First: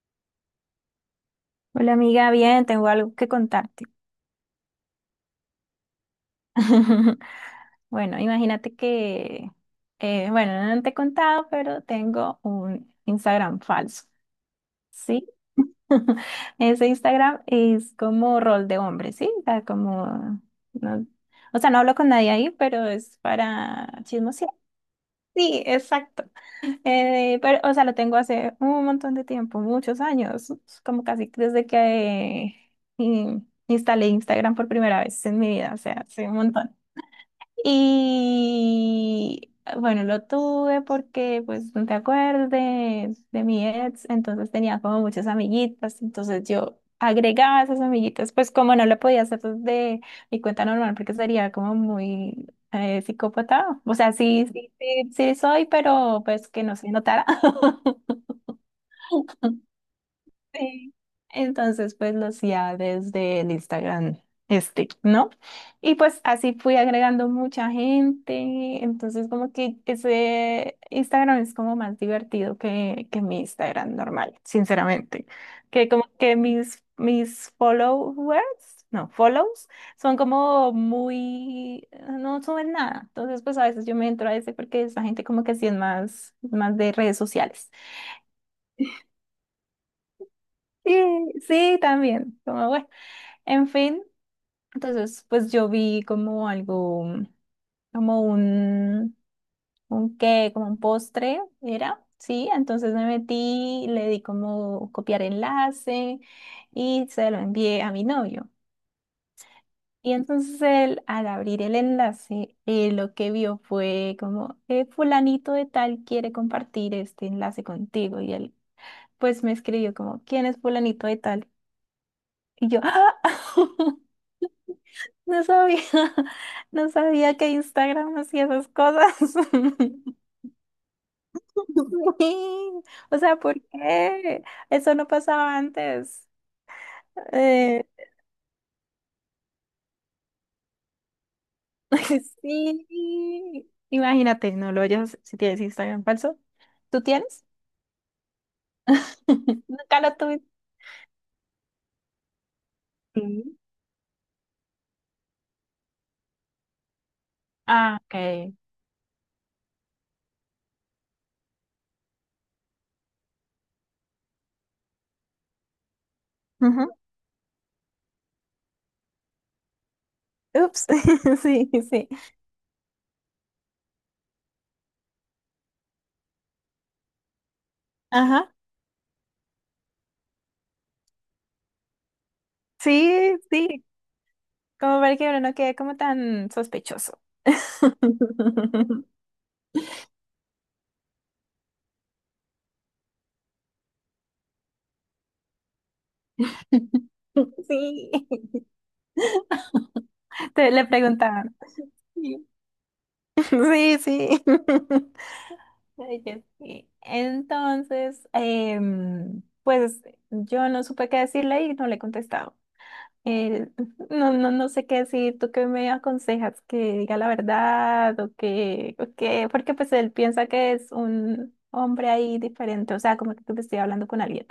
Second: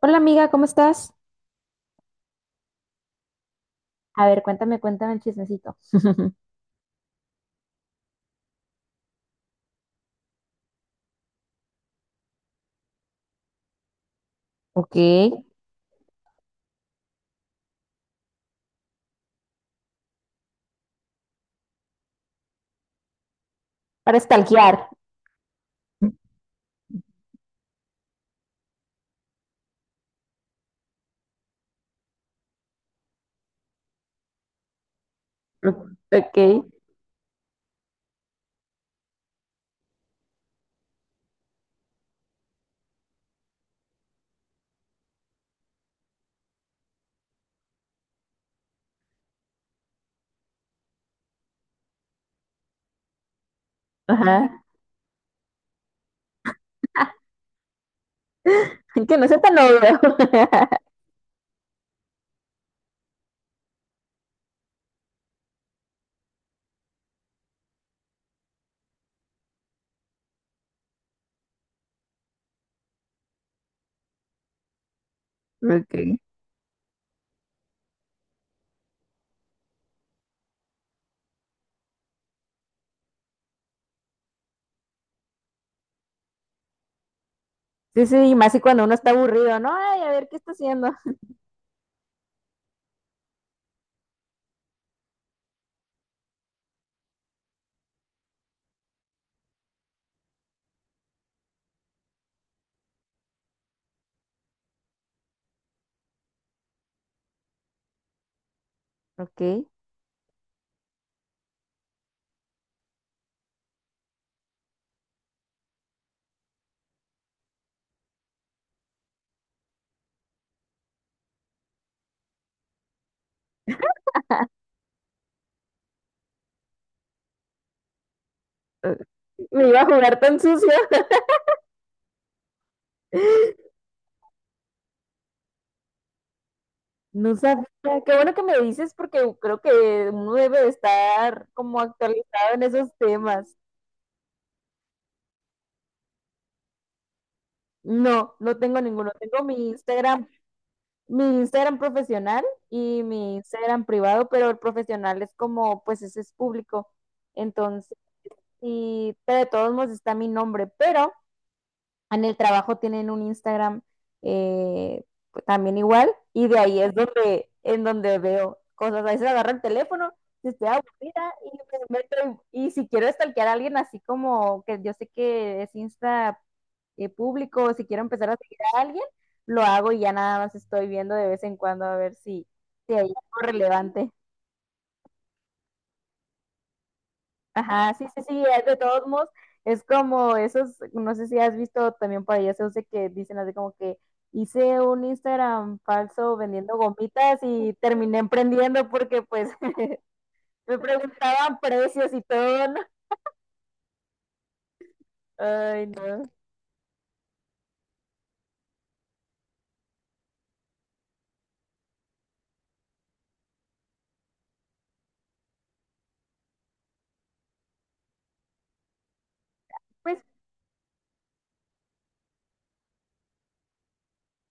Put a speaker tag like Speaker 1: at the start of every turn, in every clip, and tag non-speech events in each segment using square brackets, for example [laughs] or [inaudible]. Speaker 1: Hola amiga, ¿cómo estás?
Speaker 2: Hola amiga, bien, tengo algo que contarte.
Speaker 1: A ver, cuéntame, cuéntame el chismecito. [laughs]
Speaker 2: [laughs] Bueno, imagínate que, bueno, no te he contado, pero tengo un Instagram falso,
Speaker 1: Ok,
Speaker 2: ¿sí? [laughs] Ese Instagram es como rol de hombre, ¿sí? O sea, como, no- o sea, no hablo con nadie ahí, pero es para
Speaker 1: para
Speaker 2: chismosear.
Speaker 1: stalkear.
Speaker 2: Sí, exacto. Pero, o sea, lo tengo hace un montón de tiempo, muchos años, como casi desde que instalé Instagram por primera vez en mi vida, o sea, hace un
Speaker 1: Ok,
Speaker 2: montón. Y bueno, lo tuve porque, pues, no te acuerdas de mi ex, entonces tenía como muchas amiguitas, entonces yo agregaba esas amiguitas, pues como no lo podía hacer desde mi cuenta normal, porque sería como muy psicópata, o sea, sí,
Speaker 1: ajá.
Speaker 2: sí, sí, sí soy, pero pues que no se notara. [laughs]
Speaker 1: [laughs] Que no sea tan obvio.
Speaker 2: Sí. Entonces, pues lo hacía desde el Instagram este, ¿no? Y pues así fui agregando mucha gente. Entonces, como que ese Instagram es como más divertido que mi Instagram normal, sinceramente. Que
Speaker 1: [laughs]
Speaker 2: como
Speaker 1: Ok.
Speaker 2: que mis followers, no, follows, son como muy, no suben nada. Entonces, pues a veces yo me entro a ese porque esa gente como que sí es más, más de redes sociales.
Speaker 1: Sí, sí, y más si cuando uno está aburrido, ¿no? Ay, a ver, ¿qué está haciendo?
Speaker 2: Sí, sí, también. Como, bueno. En fin, entonces pues yo vi como algo, como un qué, como un postre, era, sí, entonces me metí, le di como copiar enlace y se lo envié a mi novio.
Speaker 1: Ok.
Speaker 2: Y entonces él, al abrir el enlace, lo que vio fue como, fulanito de tal quiere compartir este enlace contigo. Y él pues me escribió como, ¿quién es fulanito de tal? Y yo, ¡ah! [laughs] No sabía, [laughs] no sabía que Instagram hacía esas cosas.
Speaker 1: Me iba a jugar
Speaker 2: [laughs]
Speaker 1: tan sucio.
Speaker 2: Sí. O sea, ¿por
Speaker 1: [laughs]
Speaker 2: qué? Eso no pasaba antes.
Speaker 1: No sabía.
Speaker 2: Eh,
Speaker 1: Qué bueno que me dices porque creo que uno debe de estar como
Speaker 2: [laughs]
Speaker 1: actualizado en esos temas.
Speaker 2: sí. Imagínate, no lo oyes si tienes Instagram falso. ¿Tú tienes?
Speaker 1: No, no tengo ninguno. Tengo
Speaker 2: [laughs] Nunca lo tuve.
Speaker 1: Mi Instagram profesional y mi
Speaker 2: Sí.
Speaker 1: Instagram privado, pero el profesional es como, pues ese es público. Entonces,
Speaker 2: Ah, ok.
Speaker 1: y pero de todos modos está mi nombre, pero en el trabajo tienen un Instagram eh, pues, también igual, y de ahí
Speaker 2: Ujú.
Speaker 1: es en donde veo cosas. A veces agarro el teléfono, si estoy
Speaker 2: Ups.
Speaker 1: aburrida,
Speaker 2: [laughs]
Speaker 1: y
Speaker 2: Sí,
Speaker 1: me
Speaker 2: sí.
Speaker 1: meto, y si quiero stalkear a alguien así como que yo sé que es Insta público, o si quiero empezar a
Speaker 2: Ajá.
Speaker 1: seguir a alguien, lo hago y ya nada más estoy viendo de vez en cuando a ver si, si hay algo
Speaker 2: Sí, sí.
Speaker 1: relevante.
Speaker 2: Como para que uno no quede como tan sospechoso.
Speaker 1: Ajá, sí, sí, sí, es de todos
Speaker 2: [laughs]
Speaker 1: modos, es como esos, no sé si has visto también por ahí esos de que dicen así como que hice un Instagram falso vendiendo gomitas y
Speaker 2: Sí.
Speaker 1: terminé emprendiendo porque pues [laughs]
Speaker 2: Te
Speaker 1: me
Speaker 2: le preguntaban.
Speaker 1: preguntaban precios y
Speaker 2: Sí,
Speaker 1: todo, ¿no?
Speaker 2: sí, sí. [laughs]
Speaker 1: Ay,
Speaker 2: Ay,
Speaker 1: no.
Speaker 2: yo sí. Entonces, pues yo no supe qué decirle y no le he contestado. Eh, no, no, no sé qué decir. ¿Tú qué me aconsejas? ¿Que diga la verdad o que- Porque pues él
Speaker 1: Pues
Speaker 2: piensa que es un hombre ahí diferente, o sea, como que estoy hablando con alguien,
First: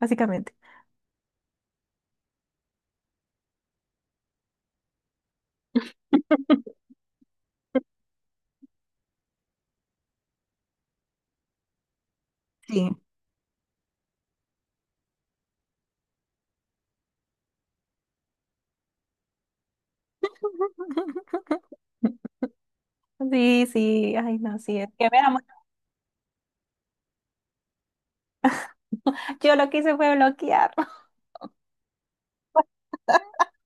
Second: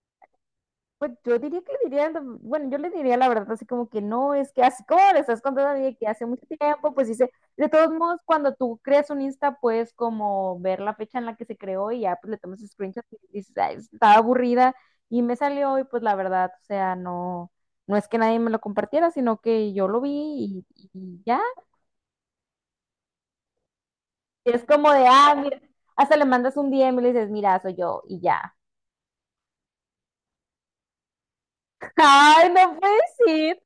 Speaker 2: básicamente.
Speaker 1: Pues yo diría que le diría, bueno, yo le diría la verdad, así como que no, es que así como le estás contando a mí que hace mucho tiempo, pues dice, de todos modos, cuando tú creas un Insta, puedes como ver la fecha en la que se creó y ya pues le tomas
Speaker 2: Sí.
Speaker 1: screenshot y dices, "Ay, estaba aburrida y me salió y pues la verdad, o sea, no, no es que nadie me lo compartiera, sino que yo lo vi y ya.
Speaker 2: [laughs] Sí, sí, ay,
Speaker 1: Y
Speaker 2: no,
Speaker 1: es
Speaker 2: sí, es
Speaker 1: como de,
Speaker 2: que
Speaker 1: ah,
Speaker 2: veamos.
Speaker 1: mira, hasta le mandas un DM y le dices, mira, soy yo y ya.
Speaker 2: Yo lo que hice fue bloquear.
Speaker 1: [laughs] Ay, no puede ser.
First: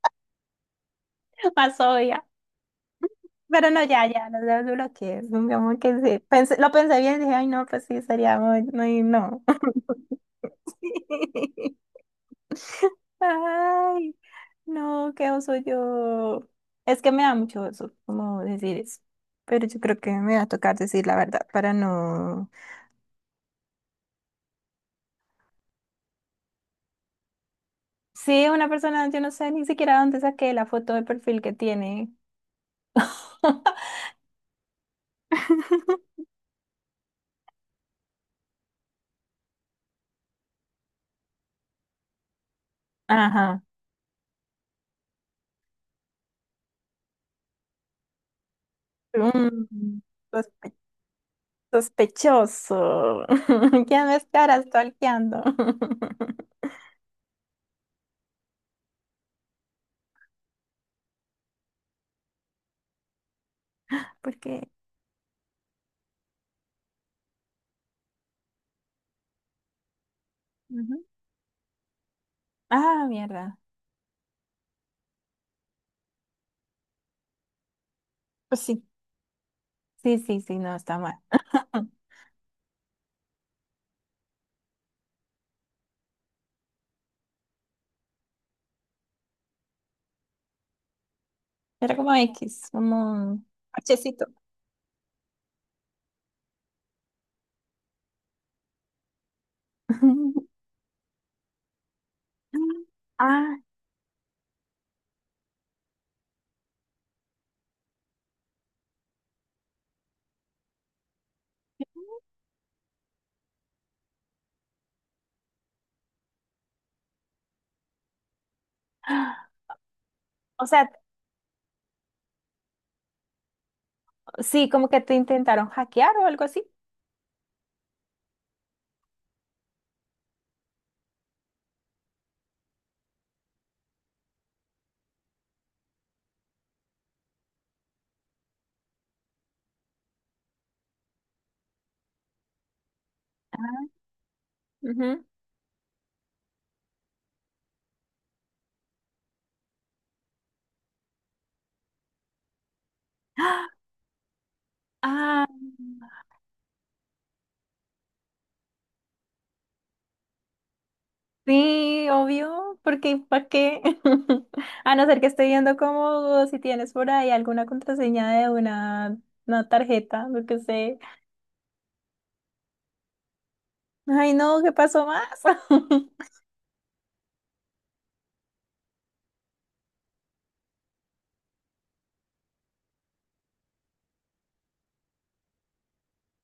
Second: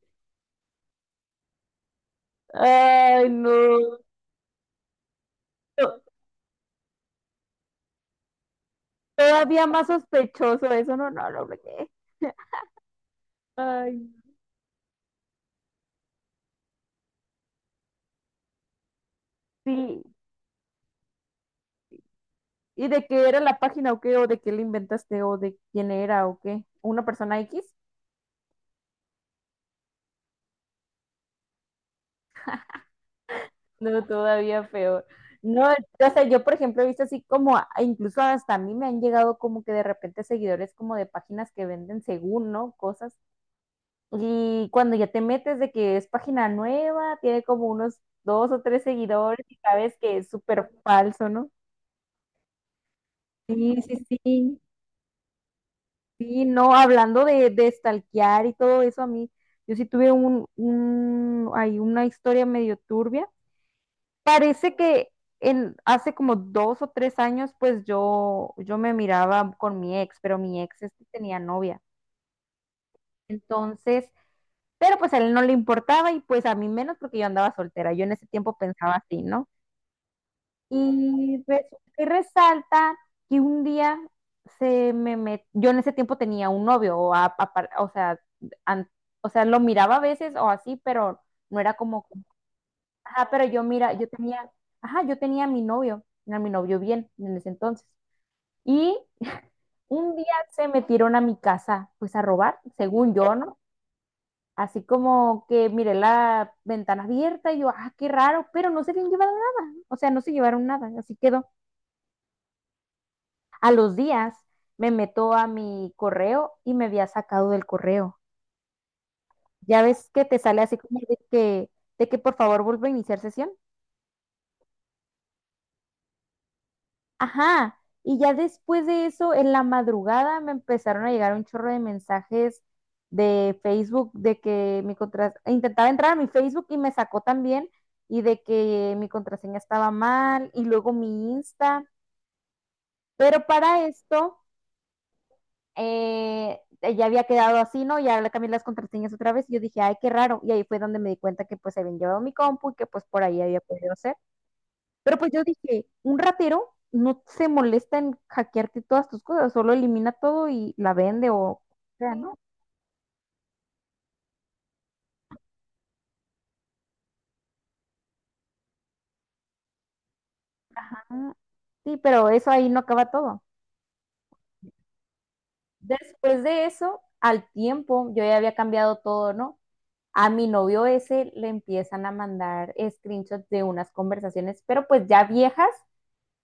Speaker 2: [laughs] Más obvia.
Speaker 1: Ay,
Speaker 2: Pero no,
Speaker 1: no.
Speaker 2: ya, ya, lo desbloqueé. Digamos que sí. Pensé- lo pensé bien y dije, ay, no, pues sí, sería muy, muy, no.
Speaker 1: Todavía más sospechoso eso, no, no, no, porque-
Speaker 2: [laughs]
Speaker 1: Ay.
Speaker 2: Ay, no, qué oso yo. Es que me da mucho oso como decir eso. Pero yo creo
Speaker 1: Sí.
Speaker 2: que me va a tocar decir la verdad para no.
Speaker 1: ¿Y de qué era la página o qué? ¿O de qué la inventaste? ¿O de quién era o qué? ¿Una persona X?
Speaker 2: Sí, una persona, yo no sé ni siquiera dónde saqué la foto de perfil que tiene.
Speaker 1: No, todavía peor. No,
Speaker 2: [laughs]
Speaker 1: o sea, yo por ejemplo he visto así como, incluso hasta a mí me han llegado como que de repente seguidores como de páginas que venden según, ¿no? Cosas.
Speaker 2: Ajá.
Speaker 1: Y cuando ya te metes de que es página nueva, tiene como unos dos o tres seguidores y sabes
Speaker 2: Mm.
Speaker 1: que es súper falso, ¿no?
Speaker 2: Sospechoso.
Speaker 1: Sí,
Speaker 2: [laughs] ¿Quién me
Speaker 1: sí, sí.
Speaker 2: estará stalkeando? [laughs]
Speaker 1: Sí, no, hablando de stalkear y todo eso, a mí, yo sí tuve hay una historia medio turbia.
Speaker 2: Porque.
Speaker 1: Parece que hace como dos o tres años, pues yo me miraba con mi ex, pero mi ex
Speaker 2: Ujú.
Speaker 1: este tenía novia.
Speaker 2: Ah, mierda.
Speaker 1: Entonces, pero pues a él no le importaba y pues a mí menos porque yo andaba soltera. Yo en ese tiempo
Speaker 2: Pues sí.
Speaker 1: pensaba así, ¿no?
Speaker 2: Sí, sí, sí, no, está mal.
Speaker 1: Y resulta y
Speaker 2: [laughs]
Speaker 1: resalta que un día yo en ese tiempo tenía un novio, an- o sea, lo miraba a veces o así, pero no era
Speaker 2: Era
Speaker 1: como,
Speaker 2: como X, como
Speaker 1: ajá, pero
Speaker 2: un
Speaker 1: yo mira, yo
Speaker 2: hachecito.
Speaker 1: tenía, ajá, yo tenía a mi novio bien en ese entonces. Y [laughs] un día
Speaker 2: [laughs]
Speaker 1: se metieron a mi casa, pues a robar, según yo,
Speaker 2: Ah.
Speaker 1: ¿no? Así como que miré la ventana abierta y yo, ah, qué raro, pero no se habían llevado nada, o sea, no se llevaron nada, así quedó. A los días me meto a mi correo y me había sacado del correo.
Speaker 2: [gasps] Ah,
Speaker 1: Ya ves que te sale
Speaker 2: o
Speaker 1: así
Speaker 2: sea,
Speaker 1: como de que, por favor vuelva a iniciar sesión.
Speaker 2: sí, como que te intentaron hackear o algo así.
Speaker 1: Ajá. Y ya después de eso, en la madrugada me empezaron a llegar un chorro de mensajes de Facebook de que mi contraseña, intentaba entrar a mi Facebook y me sacó también y de que mi contraseña estaba mal y luego mi Insta. Pero para esto,
Speaker 2: Ujú.
Speaker 1: ya había quedado así, ¿no? Ya le cambié las contraseñas otra vez y yo dije, ay, qué raro. Y ahí fue donde me di cuenta que pues se habían llevado mi compu y que pues por ahí había podido ser. Pero pues yo
Speaker 2: Ah,
Speaker 1: dije, un ratero no se molesta en hackearte todas tus cosas, solo elimina todo y la vende o
Speaker 2: sí,
Speaker 1: sea, ¿no?
Speaker 2: obvio, porque ¿para qué? [laughs] A no ser que esté viendo como si tienes por ahí alguna contraseña de una tarjeta, lo que sé.
Speaker 1: Ah, sí, pero eso ahí no acaba todo.
Speaker 2: Ay, no, ¿qué pasó más? [gasps] [laughs]
Speaker 1: Después de eso, al tiempo, yo ya había cambiado todo, ¿no? A mi novio ese le empiezan a mandar screenshots de unas conversaciones, pero pues ya viejas,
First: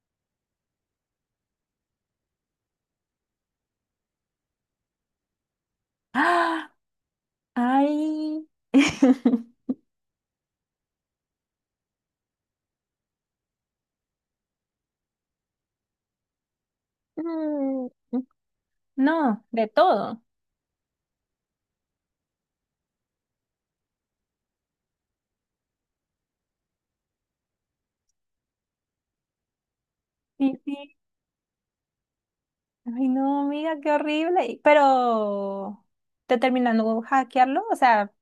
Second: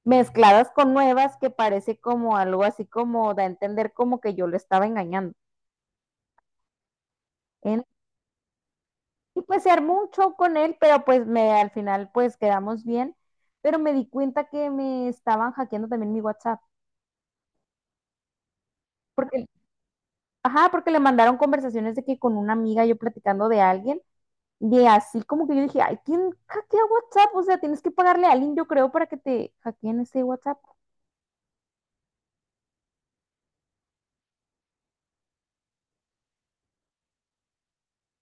Speaker 1: mezcladas con nuevas que parece como algo así como da a entender como que yo lo estaba engañando.
Speaker 2: Ah.
Speaker 1: En-
Speaker 2: Ay.
Speaker 1: y pues se
Speaker 2: [laughs]
Speaker 1: armó un show con él, pero pues al final pues quedamos bien, pero me di cuenta que me estaban hackeando también mi WhatsApp,
Speaker 2: Mm. No,
Speaker 1: porque,
Speaker 2: de todo.
Speaker 1: ajá, porque le mandaron conversaciones de que con una amiga yo platicando de alguien, y así como que yo dije, ay, ¿quién hackea WhatsApp? O sea, tienes que pagarle a alguien, yo creo, para que te hackeen ese WhatsApp.
Speaker 2: Sí, sí. Ay, no, amiga, qué horrible. Y- pero, ¿te terminando hackearlo? O sea,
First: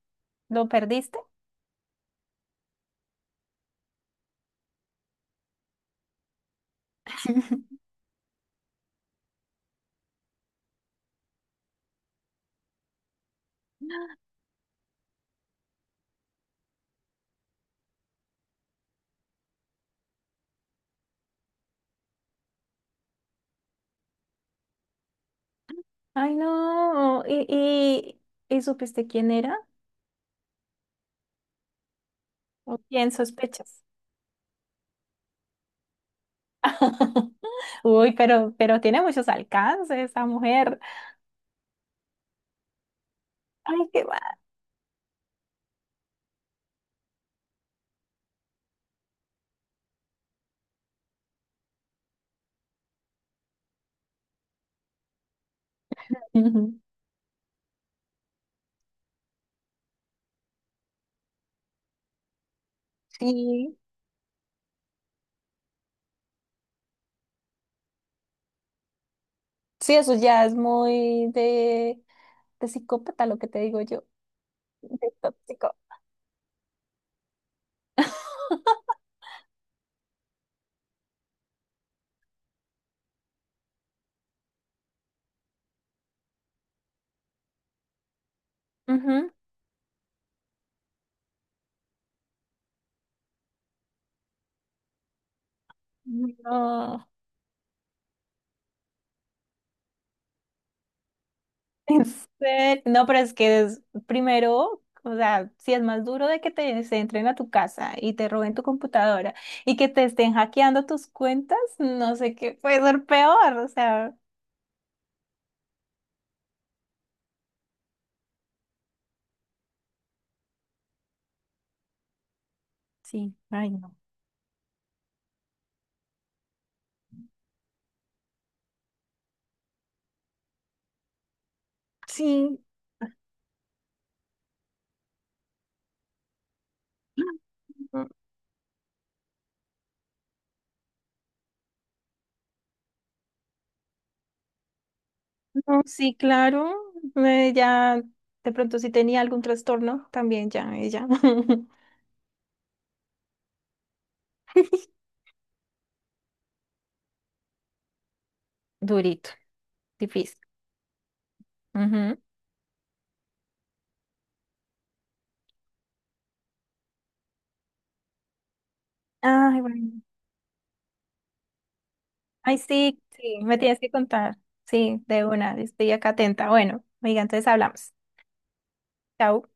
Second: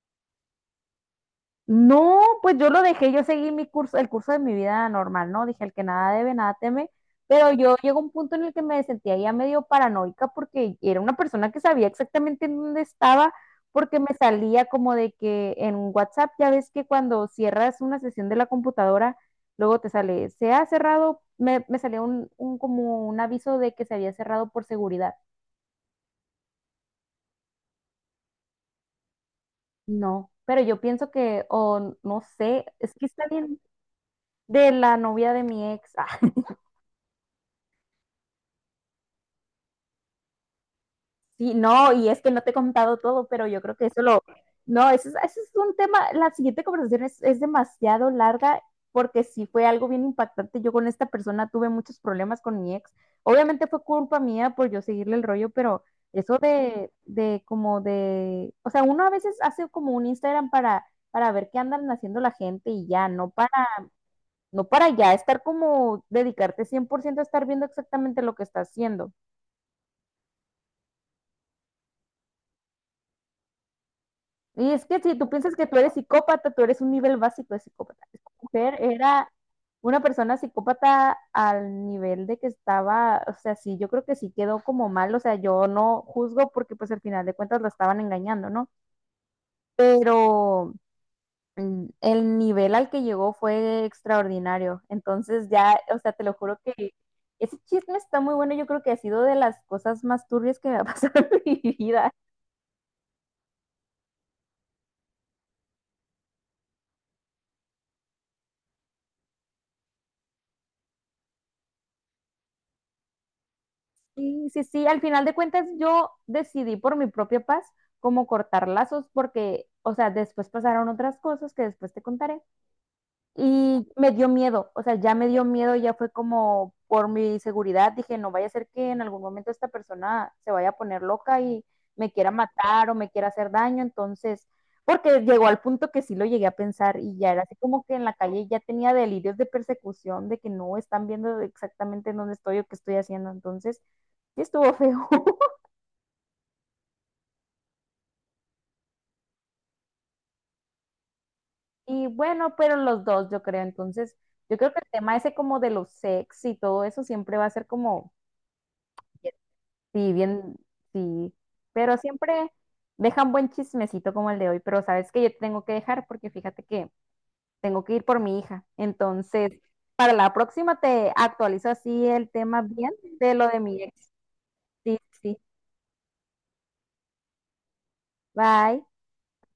Speaker 2: ¿lo perdiste?
Speaker 1: No, pues yo lo dejé, yo seguí mi curso, el curso de mi vida normal, ¿no? Dije, el que nada debe, nada teme, pero yo llegó un punto en el que me sentía ya medio paranoica porque era una persona que sabía exactamente en dónde estaba, porque me salía como de que en WhatsApp, ya ves que cuando cierras una sesión de la computadora, luego te sale, se ha cerrado, me salía un como un aviso de que se había cerrado por seguridad.
Speaker 2: Ay, no. Y supiste quién era?
Speaker 1: No, pero yo pienso que, o no sé,
Speaker 2: ¿O
Speaker 1: es que
Speaker 2: quién
Speaker 1: está bien
Speaker 2: sospechas?
Speaker 1: de la novia de mi ex. [laughs]
Speaker 2: [laughs] Uy, pero tiene muchos alcances esa mujer.
Speaker 1: Sí, no, y es que no te he contado todo, pero yo creo que
Speaker 2: Ay,
Speaker 1: eso
Speaker 2: qué
Speaker 1: lo...
Speaker 2: mal.
Speaker 1: No, eso es un tema, la siguiente conversación es demasiado larga porque sí fue algo bien impactante. Yo con esta persona tuve muchos problemas con mi ex. Obviamente fue culpa mía por yo seguirle el rollo, pero eso
Speaker 2: Ujú.
Speaker 1: de como de, o sea, uno a veces hace como un Instagram para, ver qué andan haciendo la gente y ya, no para,
Speaker 2: Sí,
Speaker 1: ya estar como dedicarte 100% a estar viendo exactamente lo que está haciendo.
Speaker 2: sí, eso ya es muy de psicópata lo que te digo yo,
Speaker 1: Y es que
Speaker 2: de
Speaker 1: si tú piensas que
Speaker 2: tóxico.
Speaker 1: tú eres psicópata, tú eres un nivel básico de psicópata. Esta mujer era una persona psicópata al nivel de que estaba, o sea, sí, yo creo que sí quedó como mal, o sea, yo no juzgo porque pues al final de cuentas la estaban engañando, ¿no?
Speaker 2: Ujú.
Speaker 1: Pero el nivel al que llegó fue extraordinario. Entonces ya, o sea, te lo juro que
Speaker 2: No,
Speaker 1: ese chisme está muy bueno, yo creo que ha sido de las cosas más turbias que me ha pasado [laughs] en mi
Speaker 2: [laughs] en
Speaker 1: vida.
Speaker 2: serio. No, pero es que es- primero, o sea, si es más duro de que te se entren a tu casa y te roben tu computadora y que te estén hackeando tus cuentas, no sé qué puede ser peor, o sea,
Speaker 1: Sí, sí, sí, al final de cuentas yo decidí por mi propia paz como cortar lazos porque, o sea, después pasaron otras cosas que después te contaré.
Speaker 2: sí, ay
Speaker 1: Y
Speaker 2: no.
Speaker 1: me dio miedo, o sea, ya me dio miedo, ya fue como por mi seguridad, dije, no vaya a ser que en algún momento esta persona se vaya a poner loca y me quiera
Speaker 2: Sí,
Speaker 1: matar o me quiera hacer daño, entonces, porque llegó al punto que sí lo llegué a pensar y ya era así como que en
Speaker 2: no,
Speaker 1: la calle ya tenía delirios de persecución, de que no están viendo exactamente en dónde estoy o qué estoy haciendo, entonces, sí estuvo feo. [laughs]
Speaker 2: no, sí, claro, ya de pronto si tenía algún trastorno, también ya, ella. [laughs]
Speaker 1: Y bueno, pero los dos, yo creo, entonces, yo creo que el tema ese como de los sex y todo eso siempre va a ser como...
Speaker 2: Durito,
Speaker 1: Sí,
Speaker 2: difícil.
Speaker 1: bien, sí. Pero
Speaker 2: Ujú.
Speaker 1: siempre dejan buen chismecito como el de hoy. Pero sabes que yo te tengo que dejar porque fíjate que tengo que ir por mi hija. Entonces,
Speaker 2: Ay, bueno.
Speaker 1: para la próxima te actualizo así el
Speaker 2: Ay,
Speaker 1: tema bien
Speaker 2: sí,
Speaker 1: de
Speaker 2: sí,
Speaker 1: lo
Speaker 2: me
Speaker 1: de
Speaker 2: tienes
Speaker 1: mi
Speaker 2: que
Speaker 1: ex.
Speaker 2: contar.
Speaker 1: Sí,
Speaker 2: Sí,
Speaker 1: sí.
Speaker 2: de
Speaker 1: Sí.
Speaker 2: una, estoy acá atenta. Bueno, oiga, entonces hablamos.
Speaker 1: Bye.
Speaker 2: Chao.